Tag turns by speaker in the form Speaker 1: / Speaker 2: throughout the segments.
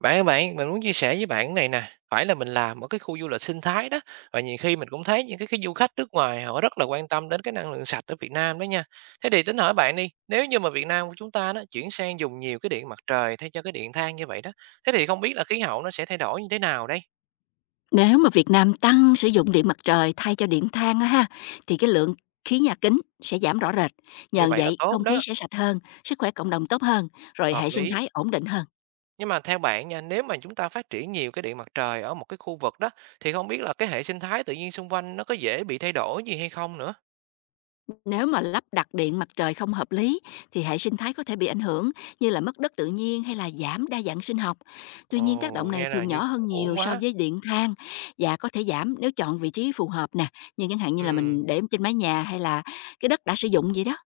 Speaker 1: Bạn ơi bạn, mình muốn chia sẻ với bạn cái này nè, phải là mình làm ở cái khu du lịch sinh thái đó và nhiều khi mình cũng thấy những cái du khách nước ngoài họ rất là quan tâm đến cái năng lượng sạch ở Việt Nam đó nha. Thế thì tính hỏi bạn đi, nếu như mà Việt Nam của chúng ta đó chuyển sang dùng nhiều cái điện mặt trời thay cho cái điện than như vậy đó, thế thì không biết là khí hậu nó sẽ thay đổi như thế nào đây?
Speaker 2: Nếu mà Việt Nam tăng sử dụng điện mặt trời thay cho điện than á ha, thì cái lượng khí nhà kính sẽ giảm rõ rệt.
Speaker 1: Như
Speaker 2: Nhờ
Speaker 1: vậy là
Speaker 2: vậy,
Speaker 1: tốt
Speaker 2: không khí
Speaker 1: đó,
Speaker 2: sẽ sạch hơn, sức khỏe cộng đồng tốt hơn, rồi
Speaker 1: hợp
Speaker 2: hệ sinh
Speaker 1: lý.
Speaker 2: thái ổn định hơn.
Speaker 1: Nhưng mà theo bạn nha, nếu mà chúng ta phát triển nhiều cái điện mặt trời ở một cái khu vực đó thì không biết là cái hệ sinh thái tự nhiên xung quanh nó có dễ bị thay đổi gì hay không nữa.
Speaker 2: Nếu mà lắp đặt điện mặt trời không hợp lý thì hệ sinh thái có thể bị ảnh hưởng, như là mất đất tự nhiên hay là giảm đa dạng sinh học. Tuy
Speaker 1: Ồ,
Speaker 2: nhiên, tác động này
Speaker 1: nghe là
Speaker 2: thường
Speaker 1: như
Speaker 2: nhỏ hơn nhiều
Speaker 1: ổn
Speaker 2: so
Speaker 1: quá.
Speaker 2: với điện than và có thể giảm nếu chọn vị trí phù hợp nè, như chẳng hạn như là
Speaker 1: Ừ.
Speaker 2: mình để trên mái nhà hay là cái đất đã sử dụng vậy đó.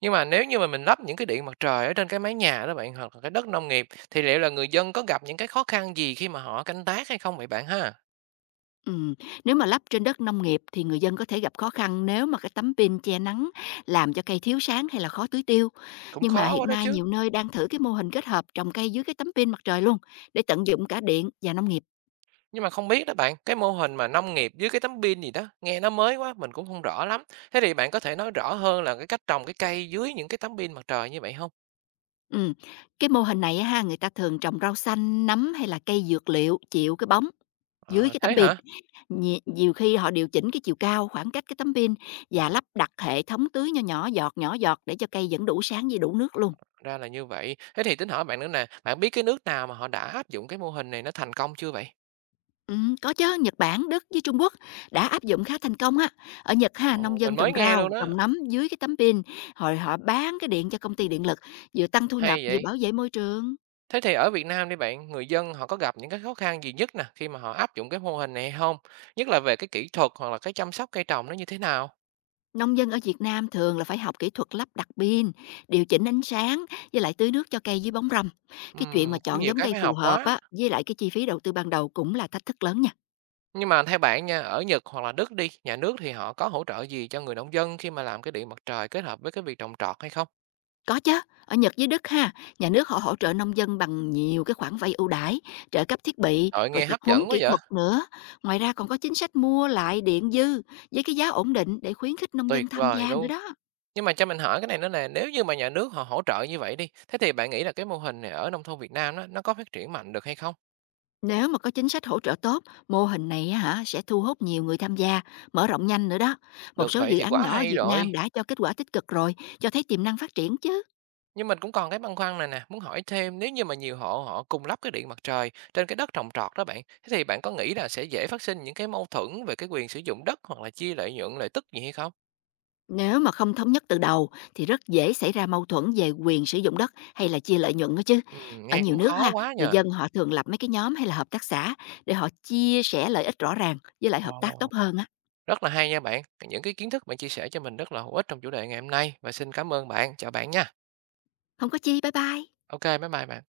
Speaker 1: Nhưng mà nếu như mà mình lắp những cái điện mặt trời ở trên cái mái nhà đó bạn, hoặc là cái đất nông nghiệp thì liệu là người dân có gặp những cái khó khăn gì khi mà họ canh tác hay không vậy bạn ha?
Speaker 2: Ừm, Nếu mà lắp trên đất nông nghiệp thì người dân có thể gặp khó khăn nếu mà cái tấm pin che nắng làm cho cây thiếu sáng hay là khó tưới tiêu.
Speaker 1: Cũng
Speaker 2: Nhưng mà
Speaker 1: khó quá
Speaker 2: hiện
Speaker 1: đó
Speaker 2: nay
Speaker 1: chứ.
Speaker 2: nhiều nơi đang thử cái mô hình kết hợp trồng cây dưới cái tấm pin mặt trời luôn, để tận dụng cả điện và nông nghiệp.
Speaker 1: Nhưng mà không biết đó bạn, cái mô hình mà nông nghiệp dưới cái tấm pin gì đó, nghe nó mới quá, mình cũng không rõ lắm. Thế thì bạn có thể nói rõ hơn là cái cách trồng cái cây dưới những cái tấm pin mặt trời như vậy không?
Speaker 2: Ừm, Cái mô hình này á ha, người ta thường trồng rau xanh, nấm hay là cây dược liệu chịu cái bóng dưới
Speaker 1: Ờ,
Speaker 2: cái tấm
Speaker 1: thế
Speaker 2: pin.
Speaker 1: hả?
Speaker 2: Nhiều khi họ điều chỉnh cái chiều cao, khoảng cách cái tấm pin và lắp đặt hệ thống tưới nhỏ nhỏ giọt để cho cây vẫn đủ sáng với đủ nước luôn.
Speaker 1: Ra là như vậy. Thế thì tính hỏi bạn nữa nè, bạn biết cái nước nào mà họ đã áp dụng cái mô hình này nó thành công chưa vậy?
Speaker 2: Có chứ, Nhật Bản, Đức với Trung Quốc đã áp dụng khá thành công á. Ở Nhật ha,
Speaker 1: Ồ,
Speaker 2: nông dân
Speaker 1: mình
Speaker 2: trồng
Speaker 1: mới nghe luôn
Speaker 2: rau,
Speaker 1: đó.
Speaker 2: trồng nấm dưới cái tấm pin, rồi họ bán cái điện cho công ty điện lực, vừa tăng thu nhập
Speaker 1: Hay
Speaker 2: vừa
Speaker 1: vậy.
Speaker 2: bảo vệ môi trường.
Speaker 1: Thế thì ở Việt Nam đi bạn, người dân họ có gặp những cái khó khăn gì nhất nè khi mà họ áp dụng cái mô hình này hay không? Nhất là về cái kỹ thuật hoặc là cái chăm sóc cây trồng nó như thế nào?
Speaker 2: Nông dân ở Việt Nam thường là phải học kỹ thuật lắp đặt pin, điều chỉnh ánh sáng với lại tưới nước cho cây dưới bóng râm. Cái chuyện mà
Speaker 1: Cũng
Speaker 2: chọn
Speaker 1: nhiều
Speaker 2: giống
Speaker 1: cái
Speaker 2: cây
Speaker 1: phải
Speaker 2: phù
Speaker 1: học
Speaker 2: hợp
Speaker 1: quá.
Speaker 2: á với lại cái chi phí đầu tư ban đầu cũng là thách thức lớn nha.
Speaker 1: Nhưng mà theo bạn nha, ở Nhật hoặc là Đức đi, nhà nước thì họ có hỗ trợ gì cho người nông dân khi mà làm cái điện mặt trời kết hợp với cái việc trồng trọt hay không?
Speaker 2: Có chứ, ở Nhật với Đức ha, nhà nước họ hỗ trợ nông dân bằng nhiều cái khoản vay ưu đãi, trợ cấp thiết bị,
Speaker 1: Trời
Speaker 2: rồi
Speaker 1: nghe
Speaker 2: tập
Speaker 1: hấp
Speaker 2: huấn
Speaker 1: dẫn quá
Speaker 2: kỹ
Speaker 1: vậy,
Speaker 2: thuật nữa. Ngoài ra còn có chính sách mua lại điện dư với cái giá ổn định để khuyến khích nông dân
Speaker 1: tuyệt
Speaker 2: tham
Speaker 1: vời
Speaker 2: gia nữa
Speaker 1: luôn.
Speaker 2: đó.
Speaker 1: Nhưng mà cho mình hỏi cái này nữa nè, nếu như mà nhà nước họ hỗ trợ như vậy đi, thế thì bạn nghĩ là cái mô hình này ở nông thôn Việt Nam đó, nó có phát triển mạnh được hay không?
Speaker 2: Nếu mà có chính sách hỗ trợ tốt, mô hình này á hả sẽ thu hút nhiều người tham gia, mở rộng nhanh nữa đó. Một
Speaker 1: Được
Speaker 2: số
Speaker 1: vậy
Speaker 2: dự
Speaker 1: thì
Speaker 2: án
Speaker 1: quá
Speaker 2: nhỏ ở
Speaker 1: hay
Speaker 2: Việt
Speaker 1: rồi.
Speaker 2: Nam đã cho kết quả tích cực rồi, cho thấy tiềm năng phát triển chứ.
Speaker 1: Nhưng mình cũng còn cái băn khoăn này nè, muốn hỏi thêm nếu như mà nhiều hộ họ cùng lắp cái điện mặt trời trên cái đất trồng trọt đó bạn, thế thì bạn có nghĩ là sẽ dễ phát sinh những cái mâu thuẫn về cái quyền sử dụng đất hoặc là chia lợi nhuận lợi tức gì hay không?
Speaker 2: Nếu mà không thống nhất từ đầu thì rất dễ xảy ra mâu thuẫn về quyền sử dụng đất hay là chia lợi nhuận đó chứ. Ở
Speaker 1: Nghe
Speaker 2: nhiều
Speaker 1: cũng
Speaker 2: nước
Speaker 1: khó
Speaker 2: ha,
Speaker 1: quá
Speaker 2: người
Speaker 1: nhờ.
Speaker 2: dân họ thường lập mấy cái nhóm hay là hợp tác xã để họ chia sẻ lợi ích rõ ràng với lại hợp tác
Speaker 1: Ồ,
Speaker 2: tốt hơn á.
Speaker 1: rất là hay nha bạn. Những cái kiến thức bạn chia sẻ cho mình rất là hữu ích trong chủ đề ngày hôm nay và xin cảm ơn bạn. Chào bạn nha.
Speaker 2: Không có chi, bye bye.
Speaker 1: Ok, bye bye bạn.